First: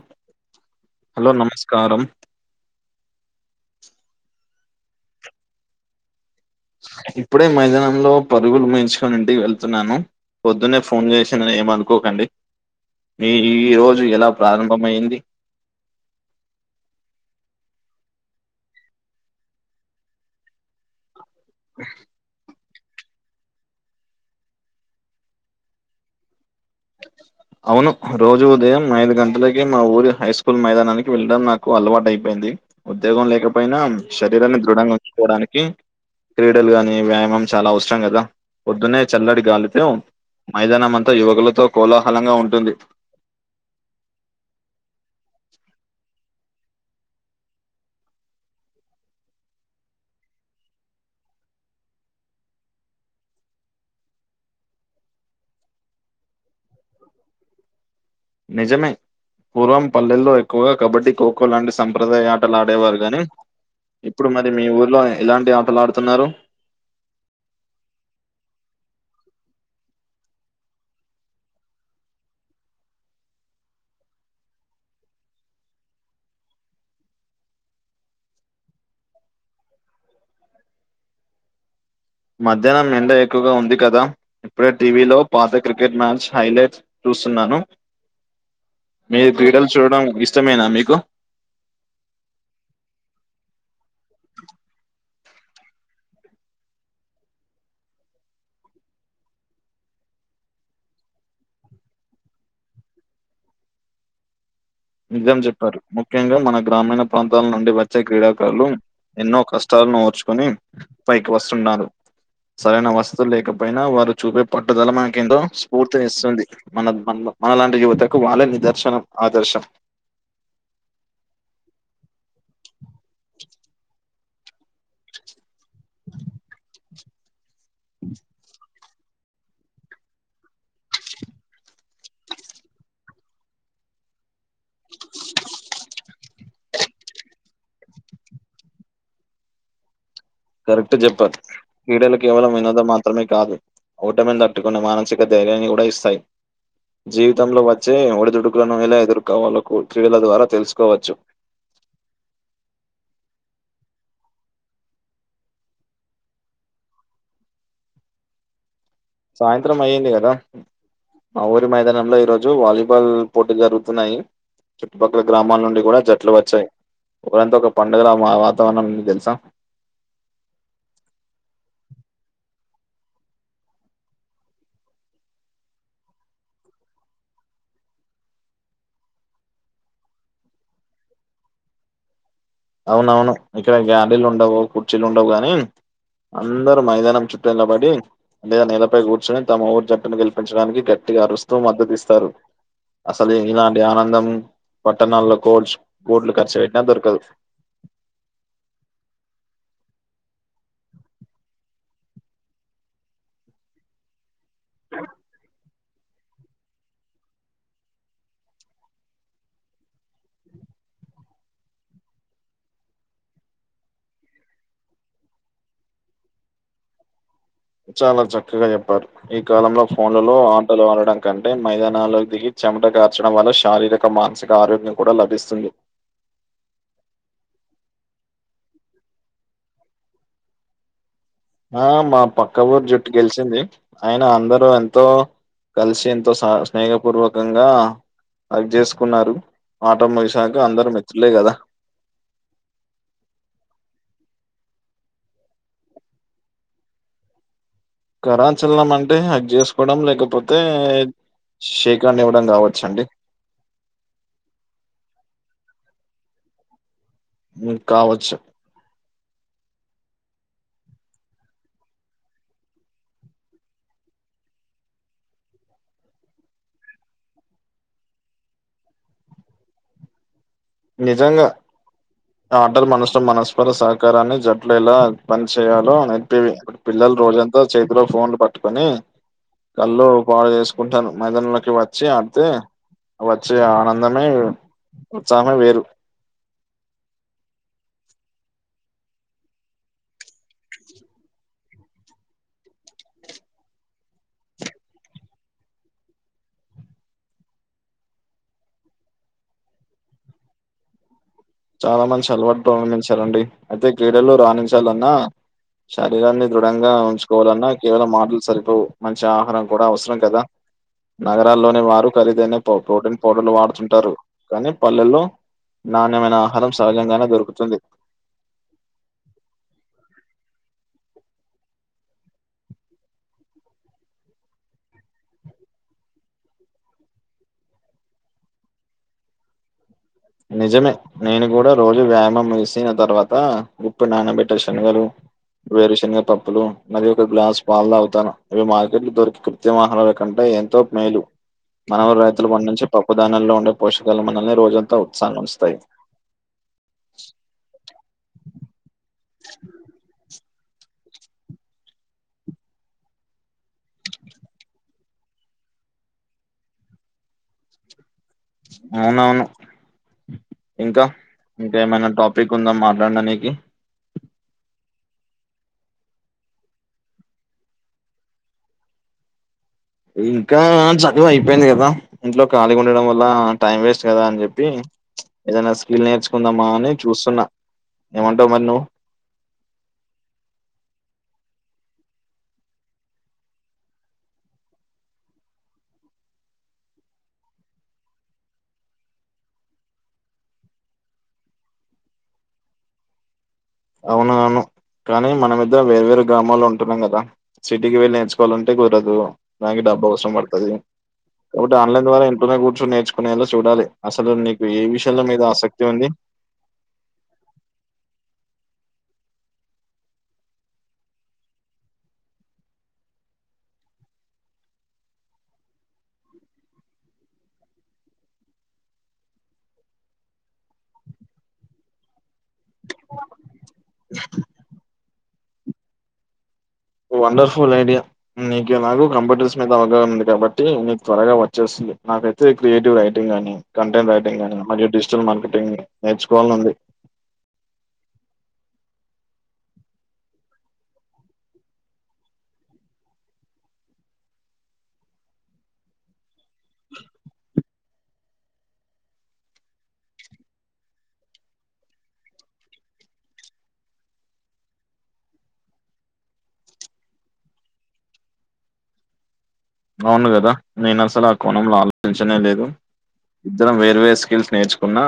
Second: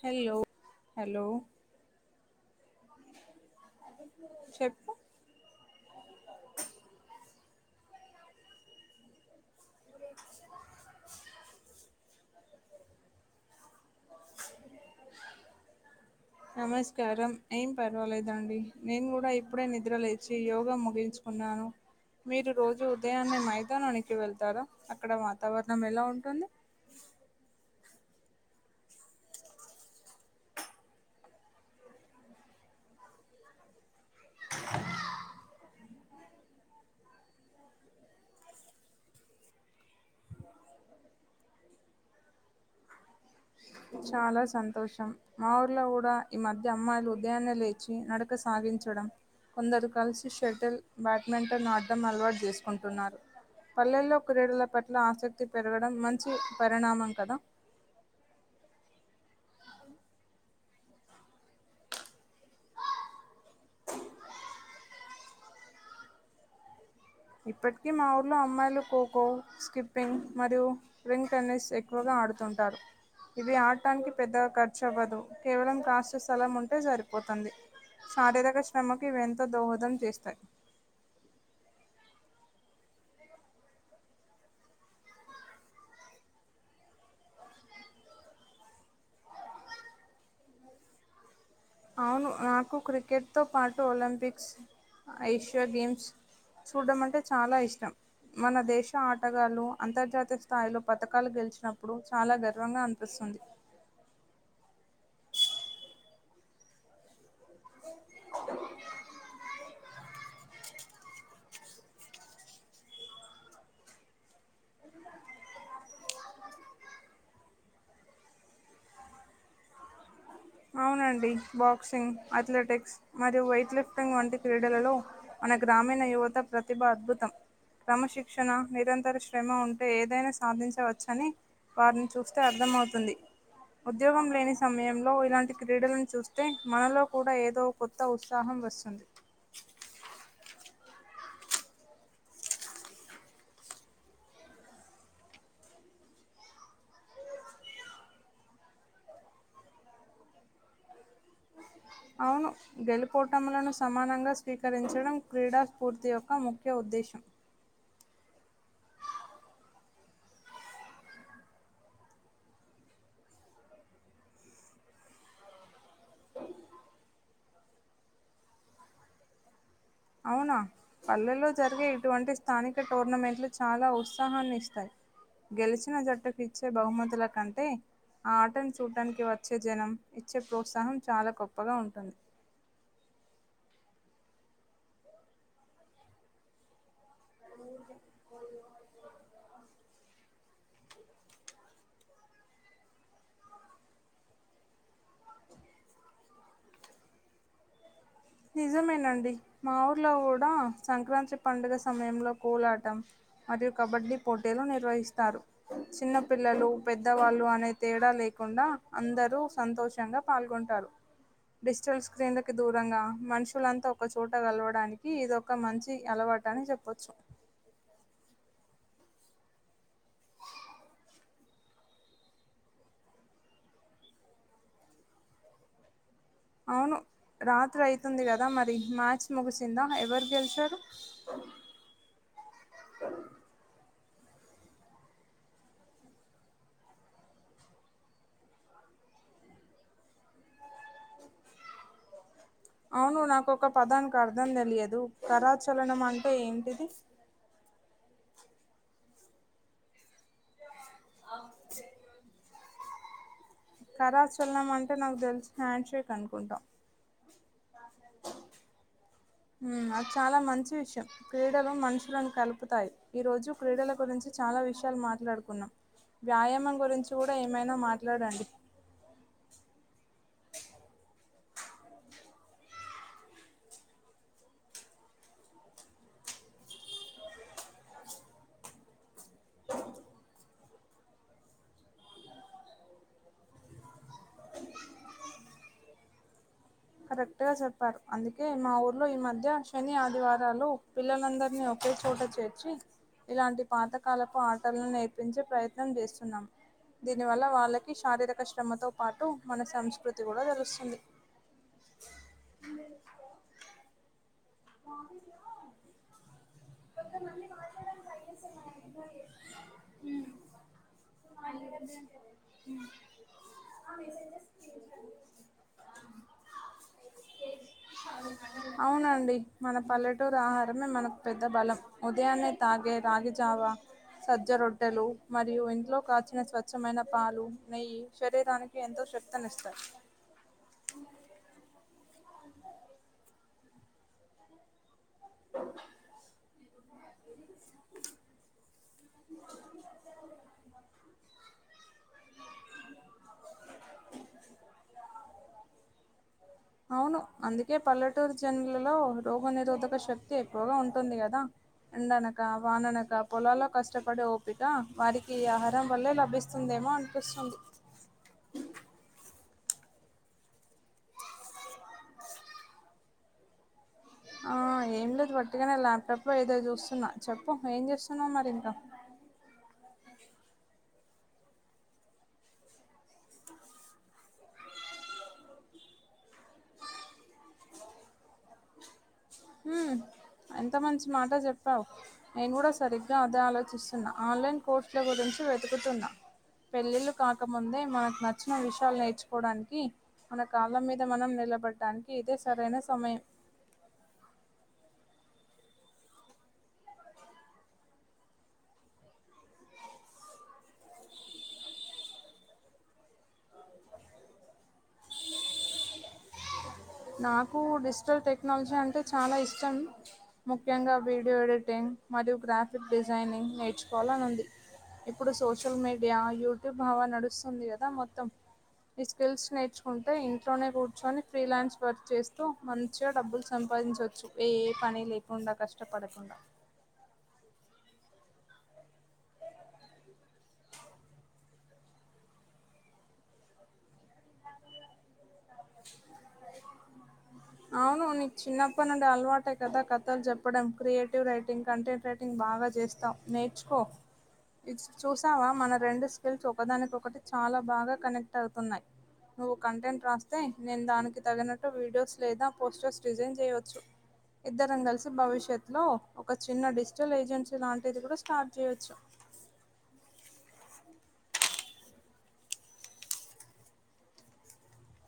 Hello hello నమస్కారం చెప్పు ఇప్పుడే మైదానంలో పరుగులు ముగించుకొని ఇంటికి వెళ్త తున్నాను పొద్దునే ఫోన్ చేసిన్నని ఏమనుకోకండి మీ ఈ రోజు ఎలా ప్రారంభమయింది నమస్కారం ఏం పర్వాలేదండి నేను కూడా ఇప్పుడే నిద్ర లేచి యోగ ముగించుకున్నాను మీరు రోజు ఉదయాన్నే మైదానానికి వెళ్తారా అక్కడ వాతావరణం ఎలా ఉంటుంది అవును రోజు ఉదయం ఐదు గంటలకి మా ఊరి హై స్కూల్ మైదానానికి వెళ్ళడం నాకు అలవాటు అయిపోయింది ఉద్యోగం లేకపోయినా శరీరాన్ని దృఢంగా ఉంచుకోవడానికి క్రీడలు గాని వ్యాయామం చాలా అవసరం కదా పొద్దునే చల్లటి గాలితో మైదానం అంతా యువకులతో కోలాహలంగా ఉంటుంది చాలా సంతోషం మా ఊర్లో కూడా ఈ మధ్య అమ్మాయిలు ఉదయాన్నే లేచి నడక సా వించడం కొందరు కలిసి షటిల్ బ్యాడ్మింటన్ ఆడ్డం అలవాటు చేసుకుంటున్నారు పల్లెల్లో క్రీడల పట్ల ఆసక్తి పెరగడం మంచి పరిణామం కదా నిజమే పూర్వం పల్లెల్లో ఎక్కువగా కబడ్డీ ఖోఖో లాంటి సంప్రదాయ ఆటలు ఆడేవారు గాని ఇప్పుడు మరి మీ ఊర్లో ఎలాంటి ఆటలు ఆడుతున్నారు ఇప్పటికి మా ఊర్లో అమ్మాయిలు ఖోఖో స్కిప్పింగ్ మరియు రింగ్ టెన్నిస్ ఎక్కువగా ఆడుతుంటారు ఇవి ఆడటానికి పెద్దగా ఖర్చు అవ్వదు కేవలం కాస్త స్థలం ఉంటే సరిపోతుంది శారీరక శ్రమకి ఇవి ఎంతో దోహదం చేస్తాయి మధ్యాహ్నం ఎండ ఎక్కువగా ఉంది కదా ఇప్పుడే టీవీలో పాత క్రికెట్ మ్యాచ్ హైలైట్ చూస్తున్నాను [unintelligible] మీరు క్రీడలు చూడడం ఇష్టమేనా మీకు అవును నాకు క్రికెట్తో పాటు ఒలంపిక్స్ ఏషియా గేమ్స్ చూడ్డం అంటే చాలా ఇష్టం మన దేశ ఆటగాళ్ళు అంతర్జాతీయ స్థాయిలో పథకాలు గెలిచినప్పుడు చాలా గర్వంగా అనిపిస్తుం స్తుంది నిజం చెప్పారు ముఖ్యంగా మన గ్రామీణ ప్రాంతాల నుండి వచ్చే క్రీడాకారులు ఎన్నో కష్టాలను ఓర్చుకోని పైకి వస్తున్నారు సరైన వసతులు లేకపోయినా వారు చూపే పట్టుదల మనకి ఎంతో స్ఫూర్తినిస్తుంది మన మన మనలాంటి యువతకు వాళ్ళే నిదర్శనం ఆదర్శం అవునండి బాక్సింగ్, అథ్లెటిక్స్ మరియు వెయిట్ లిఫ్టింగ్ వంటి క్రీడలలో మన గ్రామీణ యువత ప్రతిభ అద్భుతం. క్రమశిక్షణ నిరంత్ సరే, శ్రమ ఉంటే ఏదైనా సాధించవచ్చని వారిని చూస్తే అర్థమవుతుంది. ఉద్యోగం లేని సమయం ఫ్రెండ్స్ మనలో కూడా ఏదో కొత్త ఉత్సాహం వస్తుంది. కరెక్ట్ చెప్పారు. క్రీడలు కేవలం వినోదం మాత్రమే కాదు. ఓటమిని తట్టుకొనే మనసిక ధైర్యాన్ని కూడా ఇస్తాయి. జీవితంలో వచ్చే ఒడిదుడుకులను ఎలా ఎదుర్కోవాలో క్రీడల ద్వారా తెలుసుకోవచ్చు. [inaudible] అవును గెలుపోటములను సమానంగా స్వీకరించడం క్రీడా స్ఫూర్తి యొక్క ముఖ్య ఉద్దేశం. దేశం సాయంత్రం అయ్యింది కదా? మా ఊరి మైదానంలో ఈ రోజు వాలీబాల్ పోటీ జరుగుతున్నాయి. చుట్టుపక్కల గ్రామాల నుండి కూడా జట్లు వచ్చాయి. ఊరంతా ఒక పండుగల వాతావరణం ఉంది తెలుసా? అవునా, పల్లెల్లో జరిగే ఇటువంటి స్థానిక టోర్నమెంట్లు చాలా ఉత్సాహాన్ని ఇస్తాయి. గెలిచిన జట్టుకి ఇచ్చే బహుమతుల కంటే ఆ ఆటను చూటానికి వచ్చే జనం ఇచ్చే ప్రోత్సాహం చాలా గొప్పగా ఉంటుంది. అవునవును. ఇక్కడ గ్యాలరీలు ఉండవు, కుర్చీలు ఉండవు కానీ అందరూ మైదానం చుట్టూ నిలబడి లేదా నేలపై కూర్చొని తమ ఊరు జట్టుని గెలిపి పంచడానికి గట్టిగా అరుస్తూ మద్దతు ఇస్తారు. అసలు ఇలాంటి ఆనందం, పట్టణాల్లో కోచ్ కోట్లు ఖర్చు పెట్టినా దొరకదు. నిజమేనండి. మా ఊర్లో కూడా సంక్రాంతి పండుగ సమయంలో కోలాటం. అది కబడ్డీ పోటీలు నిర్వహిస్తారు. చిన్న పిల్లలు, పెద్దవాళ్ళు అనే తేడా లేకుండా అందరూ సంతోషంగా పాల్గొంటారు. డిజిటల్ స్క్రీన్లకి దూరంగా మనుషులంతా ఒక చోట కలవడానికి ఇదొక మంచి అలవాటు అని చెప్పొచ్చు. చాలా చక్కగా చెప్పారు. ఈ కాలంలో ఫోన్లలో ఆటలు ఆడడం కంటే మైదానాల్లోకి దిగి చెమట గార్చడం వల్ల శారీరక మానసిక ఆరోగ్యం కూడా లభిస్తుంది. అవును రాత్రి అవుతుంది కదా, మరి మ్యాచ్ ముగిసిందా ఎవరు గెలిచారు? ఆ మా పక్క ఊరు జుట్టు గెలిచింది. అయిన అందరూ ఎంతో కలిసి ఎంతో స్నేహపూర్వకంగా హగ్ చేసుకున్నారు. ఆటముగిశాక అందరూ మిత్రులే కదా. అవును నాకొక పదానికి అర్థం తెలియదు. కరాచలనం అంటే ఏంటిది? కరాచలనం అంటే హగ్ చేసుకోవడం లేకపోతే షేక్ హ్యాండ్ ఇవ్వడం కావచ్చు. చ్చండి కరాచలనము అంటే నాకు తెలిసి హ్యాండ్ షేక్ అనుకుంటా. కావచ్చు. ఉమ్, అది చాలా మంచి విషయం. క్రీడలు మనుషులను కలుపుతాయి. ఈ రోజు క్రీడల గురించి చాలా విషయాలు మాట్లాడుకున్నాం. వ్యాయామం గురించి కూడా ఏమైనా మాట్లాడండి. నిజంగా ఆటర్ మనుష మనస్పర సహకారాన్ని జట్లు ఎలా పన్ చేయాలో నేర్పే పిల్లల్ రోజంతా చేతిలో ఫోన్లు పట్టుకొని కళ్ళు బాగు చేస్కుంటాను మైదానంలోకి వచ్చి ఆడ్తే వచ్చే ఆనందమే ఉత్సాహమే వేరు కరెక్ట్గా చెప్పారు అందుకే మా ఊర్లో ఈ మధ్య శని, ఆదివారాలు పిల్లలందర్నీ ఒకే చోట చేర్చి ఇలాంటి పాతకాలపు ఆటలను నేర్పించే ప్రయత్నం చేస్తున్నాం. దీనివల్ల వాళ్ళకి శారీరక శ్రమతో పాటు మన సంస్కృతి గుడా తెలుస్తుంది. చాలా మంచి అలవాటు ప్రారంభించారండి. అయితే క్రీడలు రాణించాలన్నా శరీరాన్ని దృఢంగా ఉంచుకోవాలన్నా కేవలం ఆటల్ సరిపోవు మంచి ఆహారం కూడా అవసరం కదా. నగరాల్లోని వారు ఖరీదైన ప్రోటీన్ పౌడర్లు వాడుతుంటారు, కానీ పల్లెల్లో నాణ్యమైన ఆహారం సహజంగానే దొరుకుతుంది. అవునండి మన పల్లెటూరు ఆహారమే మనకు పెద్ద బలం. ఉదయాన్నే తాగే రాగిజావా సజ్జ రొట్టెలు మరియు ఇంట్లో కాచిన స్వచ్ఛమైన పాలు, నెయ్యి శరీరానికి ఎంతో శక్తినిస్తాయి. నిజమే నేను గుడా రోజు వ్యాయామం వేసిన తర్వాత ఉప్పు నానబెట్ట శనగలు, వేరు శనగ పప్పులు మరీ ఒక గ్లాస్ పాల్ తాగుతాను. ఇవి మార్కెట్లు దొరికే కృత్రిమ ఆహరాల కంటే ఎంతో మేలు మనవ రైతులు పండించే పప్పుధాన్యాల్లో ఉండే పోషకాలు మనల్ని రోజంతా ఉత్సాహంగ ఉంచుతాయి. అవును అందుకే పల్లెటూర్ జన్లలో రోగ నిరోధక శక్ క్తి ఎక్కువగా ఉంటుంది కదా ఎండనక, వాననక పొలాల్లో కష్టపడే ఓపిక వారికి ఈ ఆహారం వల్లే లభిస్తుందే మో అన్పిస్తుంది. అవునవును. ఇంక ఇంకేమైనా టాపిక్ ఉందా మాట్లాడనీకి ఆ ఏం లేదు వట్టిగనే ల్యాప్టాప్లో ఏదో చూస్తున్నా. చెప్పు ఏం చేస్తున్నావు మరి ఇంకా ఇంకా చదువు అయిపోయింది కదా ఇంట్లో ఖాళీగుండడం వల్ల టైం వేస్ట్ కదా అని చెప్పి ఏదన్న స్కిల్ నేర్చుకుందామా అని చూస్తున్న. ఏమంటవు మరి నువ్వు హ్మ్ ఎంత మంచి మాట చెప్పావు. నేన్ గుడా సరిగ్గా అదే ఆలోచిస్తున్నా ఆన్లైన్ కోర్సుల గురిం వెతుకుతున్నా పెళ్ళిళ్ళు కాకముందే మనక్ నచ్చిన విషయాల్ నేర్చుకోడానికి మన కాళ్ళ మీద మనం నిలబడ్డానికి ఇదే సరైన సమయం. అవునా అను కానీ మనమిద్దరం వేరు వేరు గ్రామాల్లో ఉంటున్నాం కదా సిటీకి వెళ్ళి నేర్చుకోవాలంటే కుదరదు డబ్బు అవసరం పడ్తది. కాబట్టి ఆన్లైన్ ద్వారా ఇంట్లోనే కూర్చొన్ నేర్చుకునేలా చూడాలి. అసలు నీకు ఏ విషయంలో మీద ఆసక్తి ఉంది. నాకు డిజిటల్ టెక్నాలజీ అం టే చాలా ఇష్టం. ముఖ్యంగా వీడియో ఎడిటింగ్ మరియు గ్రాఫిక్ డిజైనింగ్ నేర్చు కోవాలన్ ఉంది. ఇప్పుడు సోషల్ మీడియా, యూట్యూబ్ హవా నడుస్తుంది కదా మొత్తం. ఈ స్కిల్స్ నేర్చుకుంటే ఇంట్లోనే కూర్చొని ఫ్రీలాన్స్ వర్క్ చేస్తూ మంచిగ డబ్బుల్ సంపాదించచ్చు. ఏ ఏ పని లే ఉండ కష్టపడకుండ వండర్ఫుల్ ఐడియా నీకేమగు కంప్యూటర్స్ మీద అవగాహన ఉంది కాబట్టి నీకు త్వరగా వచ్చేస్తుంది. నాకైతే క్రియేటివ్ రైటింగ్ గానీ, కంటెంట్ రైటింగ్ గానీ, మరియు డిజిటల్ మార్కెటింగ్ నేర్చుకోవాలన్ ఉంది. ఆ అవును నీకు చిన్నప్పనుండి అలవాటే కదా కథాలు చెప్పడం క్రియేటివ్ రైటింగ్ కంటెంట్ రైటింగ్ బా బాగా చేస్తావ్ నేర్చుకో చూసావా మన రెండు స్టెట్స్ ఒకదానికోకటి చాలా బాగా కనెక్ట్ అవుతున్నాయి, నువ్వు కంటెంట్ రాస్తే నేను దానికి తగినట్టు వీడియోస్ లేదా పోస్టర్స్ డిజైన్ చేయోచ్చు. ఇద్దరం కలిసి భవిష్యత్ లో ఒక చిన్న డిజిటల్ ఏజెన్సీ లాంటిది కూడా స్టార్ట్ చేయొచ్చు. [inaudible] అవును కదా నేను అస్సలు ఆ కోణంలో ఆలోచించనే లేదు. ఇద్దరం వేర్ వేరు స్కిల్స్ నేర్చుకున్నా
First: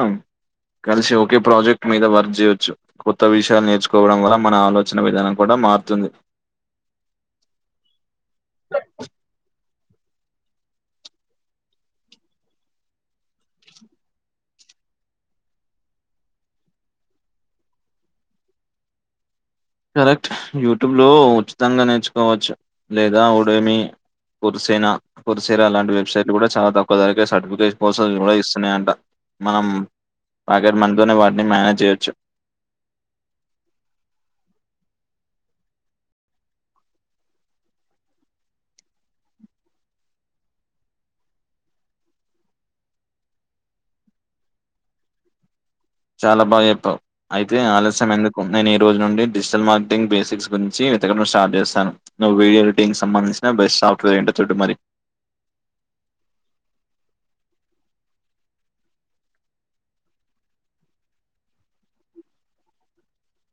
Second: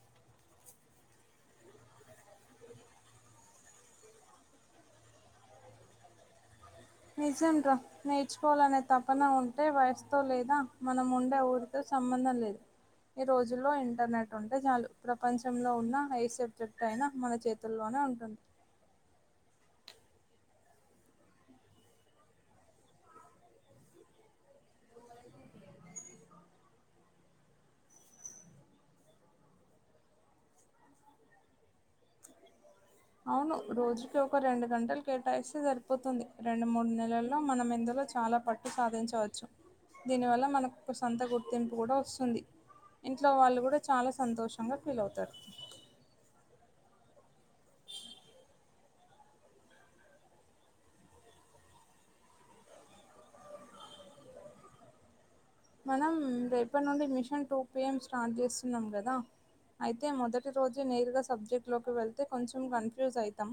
కలిసి ఒకే ప్రాజెక్ట్ మీద వర్క్ చేయొచ్చు కొత్త విషయాలు నేర్చుకోవడం వల్ల మన ఆలోచన విధానం కూడా మారుతుంది. [inaudible] నిజం రా నేర్చుకోవాలనే తపన ఉంటే వయసుతో లేదా మనం ఉండే ఊరితో సంబంధం లేదు ఈ రోజుల్లో ఇంటర్నెట్ ఉంటే చాలు ప్రపంచంలో ఉన్న ఏ సబ్జెక్ట్ అయినా మన చేతుల్లో [inaudible] కరెక్ట్ యూట్యూబ్ లో ఉచితంగా నేర్చుకోవచ్చు లేదా వోడేమి కురుసేనా పురుసేనా లాంటి వెబ్సైట్లు కూడా చాలా తక్కువ ధరకే సర్టిఫికేట్ పోస్లర్స్ కూడా ఇస్తున్నాయంట మనం ప్యాకెట్ మనితోనే వాటిని మేనేజ్ చేయొచ్చు అవును రోజుకి ఒక రెండు గంటలు కేటాయిస్తే సరిపోతుంది, రెండు మూడు నెలల్లో మనం ఎందు లో చాలా పట్టు సాధించవచ్చు దీని వల్ల మనకు సొంత గుర్తింపు కూడా వస్తుంది. ఇంట్లో వాళ్ళు కూడా చాలా సంతోషంగా ఫీల్ అవుతారు చాలా బాగా చెప్పావు అయితే ఆలస్యం ఎందుకు నేను ఈ రోజు నుండి డిజిటల్ మార్కెటింగ్ బేసిక్స్ గురించి తకడం స్టార్ట్ చేస్తాను నువ్వువిడియో ఎడిటింగ్ సంబంధించిన బెస్ట్ సాఫ్ట్వేర్ ఎంటో చుడు మరి మనం రేపటి నుండి మిషన్ టూ పిఎం స్టార్ట్ చేస్తున్నాం కదా అయితే మొదటి రోజు నేరుగా సబ్జెక్ట్ లోకి వెళ్తే కొంచెం కన్ఫ్యూజ్ ఐతాం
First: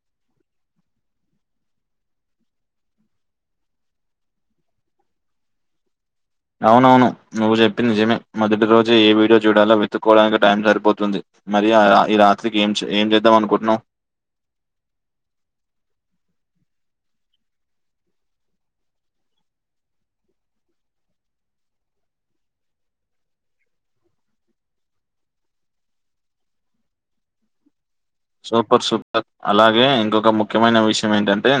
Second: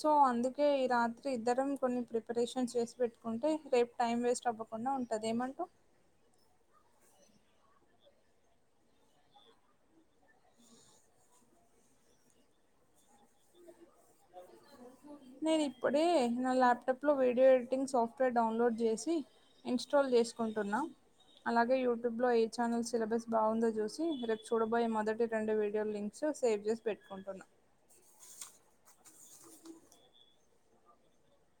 సో అందుకే ఈ రాత్రి ఇద్దరం కొన్ని ప్రిపరేషన్స్ చేసి పెట్టుకుంటే రేపు టైం వేస్ట్ అవ్వకు కుండా ఉంటది ఏమంటవ్ అవునవును నువ్వు చెప్పింది నిజమే మొదటి రోజే ఏ వీడియో చూడాలో వెతుకోడానికి టైం సరిపోతుంది మరి ఈ ఈ రాత్రికి ఏం ఏం చేద్దాం అనుకుంటున్నావు [inaudible] నేను ఇప్పుడే నా ల్యాప్టాప్ లో వీడియో ఎడిటింగ్ సాఫ్ట్వేర్ డౌన్లోడ్ చేసి ఇ స్టల్ చేసుకుంటున్నా అలాగే యూట్యూబ్ లో ఏ ఛానల్ సిలబస్ బాగుందో చూసి రేపు చూడబోయే మొదటి రెండు వీడియో లింక్స్ సేవ్ చేసి పెట్టుకుంటున్నా సూపర్ సూపర్ అలాగే ఇంకొక ముఖ్యమైన విషయం ఏంటంటే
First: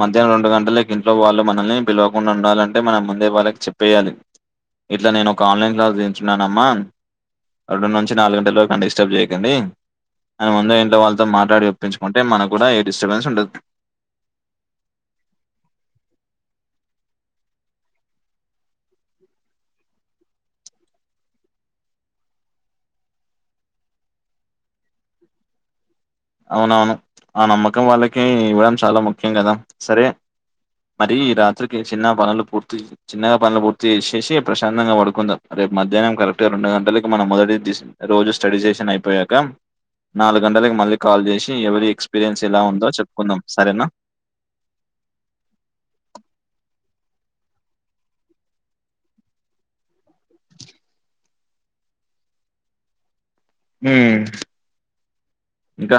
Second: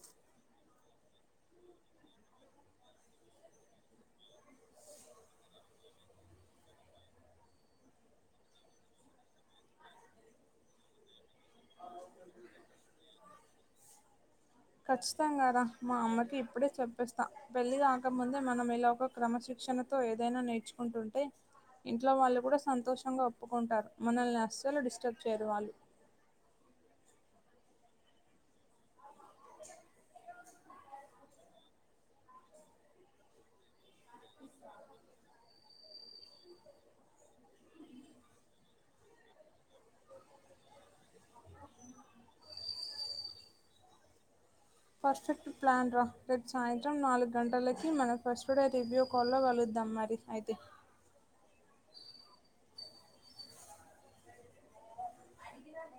మధ్యాహనం రెండు గంటలకింట్లో వాళ్ళు మనల్ని పిలవకుండా ఉండాలంటే మనం ముందే వాళ్ళకి చెప్పేయాలి ఇట్లా నేను ఒక ఆన్లైన్ క్లాస్ వింటున్నానమ్మా రెండు నుంచి నాలుగు గంటల వరకు నన్ను డిస్టర్బ్ చేయ్యకండి అని ముందు ఏంటో వాళ్ళతో మాట్లాడి ఒప్పించుకుంటే మనకు కూడా ఏ డిస్టర్బెన్స్ ఉండదు. ఖచ్చితంగా రా కదా మా అమ్మకి ఇప్పుడే చెప్పెస్తా పెళ్ళి కాకముందే మనం ఇలా ఒక క్రమశిక్ష క్షణతో ఏదైనా నేర్చుకుంటుంటే ఇంట్లో వాళ్ళు కూడా సంతోషంగా ఒప్పుకుంటారు, మనల్ని అస్సలు డిస్టర్బ్ చేయరు వాళ్ళు అవునవును ఆ నమ్మకం వాళ్ళకి ఇవ్వడం చాలా ముఖ్యం కదా సరే మరి ఈ రాత్రికి చిన్న పనులు పూర్తి చెసి చిన్నగా పనులు పూర్తి చేసి చేసి ప్రశాంతంగా పడుకుందాం రే మధ్యాహ్నం కరెక్ట్ గా రెండు గంటలకి మనం మొదటి రోజు స్టడీ చేసిన్ అయిపోయాక నాలుగు గంట కాల్ చేసి ఎవరి ఎక్స్పీరియన్స్ ఎలా ఉందో చెప్పుకుందాం సరేనా పర్ఫెక్ట్ ప్లాన్ రా రేపు సాయంత్రం నాలుగు గంటలకి మన ఫస్ట్ రివ్యూ కాల్లో కలు ద్దామ్ మరి అయితే ఉ ఇంక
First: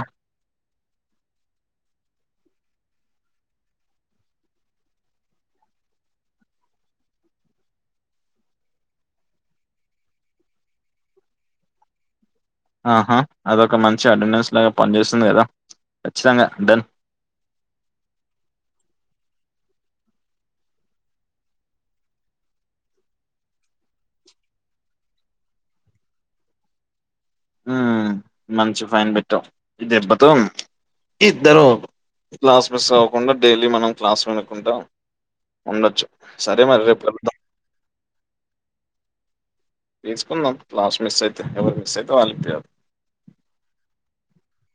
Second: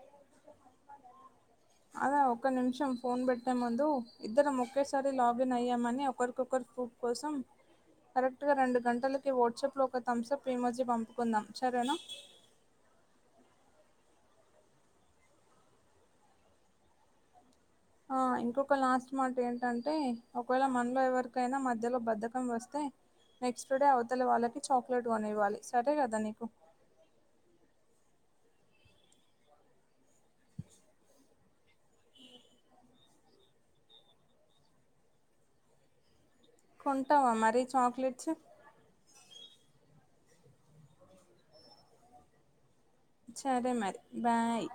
అద ఒక నిమిషం ఫోన్ పెట్టే ముందు ఇద్దరం ఒకేసారి లాగిన్ అయ్యామని ఒకరికొకరు ప్రూఫ్ కోసం కరెక్ట్గా రెండు గంటలకి వాట్సాప్లో ఒక థమ్సప్ ఈమోజీ పంపుకుందాం సరేనా ఆహ అదొక మంచి అటెండెన్స్ లాగ పనిచేస్తుంది కదా కచ్చితంగా డన్ ఆ ఇంకొక లాస్ట్ మాట ఏంటంటే ఒకవేళ మనలో ఎవరికైనా మధ్యలో బద్ధకం వస్తే నెక్స్ట్ డే అవతల వాళ్ళకి చాక్లెట్ కొనివ్వాలి సరే కదా నీకు ఉ మంచి ఫైన్ పెట్టావ్ ఇ దిెబ్బతో ఇద్దరు క్లాస్ మిస్ అవ్వకుండ డైలీ మనం క్లాస్ వినుక్కుంటాం ఉండొచ్చు సరే మరి రేపు కొంటావ కలుద్దాం మరి చాక్లెట్స్ తీసుకుందాం క్లాస్ మిస్ అయితే ఎవరు మిస్ అయితే వాళ్ళు తీర్ సరే మరి బాయ్